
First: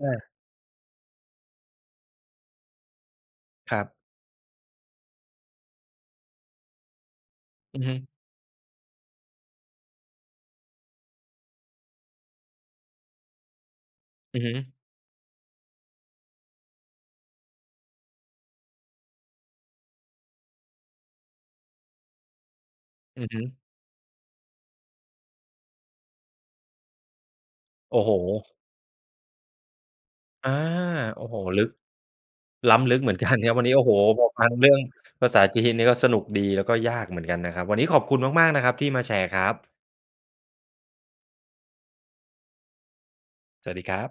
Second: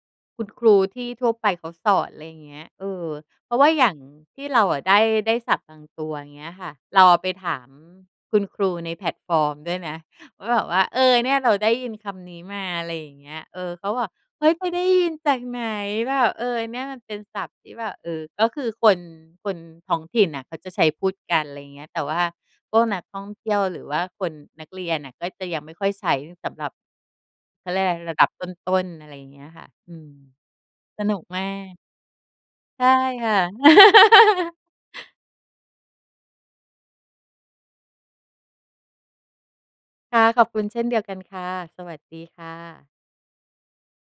Speaker 1: อา
Speaker 2: คุณครูที่ทั่วไปเขาสอน อะไรอย่างเงี้ย เออ เพราะว่า
Speaker 1: คร
Speaker 2: อ
Speaker 1: ั
Speaker 2: ย
Speaker 1: บ
Speaker 2: ่างที่เราอะได้ ได้ศัพท์บางตัว อย่างเงี้ยค่ะ เราเอาไปถาม
Speaker 1: อือฮึ
Speaker 2: คุณครูในแพลตฟอร์มด้วยนะ ก็แบบว่า เออ เนี่ยเราได้ยินคำนี้มา อะไรอย่างเงี้ย เออ เขาบอก
Speaker 1: อื
Speaker 2: "เ
Speaker 1: อ
Speaker 2: ฮ
Speaker 1: ฮ
Speaker 2: ้
Speaker 1: ึ
Speaker 2: ย ไปได้ยินจากไหน" แบบ เออ เนี่ยมันเป็นศัพท์ที่แบบ เอ่อ ก็คือคน คนท้องถิ่นน่ะเขาจะใช้พูดกัน อะไรอย่างเงี้ย แต่ว่าพวกนักท
Speaker 1: อ
Speaker 2: ่
Speaker 1: ื
Speaker 2: อง
Speaker 1: อฮึ
Speaker 2: เที่ยวหรือว่าคน นักเรียนน่ะก็จะยังไม่ค่อยใช้สำหรับ เขาเรียกว่า
Speaker 1: โ
Speaker 2: อ
Speaker 1: อ
Speaker 2: ะไร
Speaker 1: ้โฮ
Speaker 2: ระดับต้น ๆ อะไรอย่างเงี้ยค่ะ อืม
Speaker 1: อา
Speaker 2: สนุ
Speaker 1: โอ
Speaker 2: ก
Speaker 1: ้โฮ
Speaker 2: มา
Speaker 1: ลึก
Speaker 2: ก
Speaker 1: ล้
Speaker 2: ใช่
Speaker 1: ำลึก เหมือน
Speaker 2: ค
Speaker 1: กั
Speaker 2: ่ะ
Speaker 1: นครับ วันนี้ โอ้โฮ พอฟังเรื่องภาษาจีนนี่ก็สนุกดี แล้วก็ยากเหมือนกันนะครับ วันนี้ขอบคุณมาก ๆ นะครับที่มาแชร์ครับ
Speaker 2: ค่ะ ขอบคุณเช่นเดียวกันค่ะ สวัสดีค่ะ
Speaker 1: สวัสดีครับ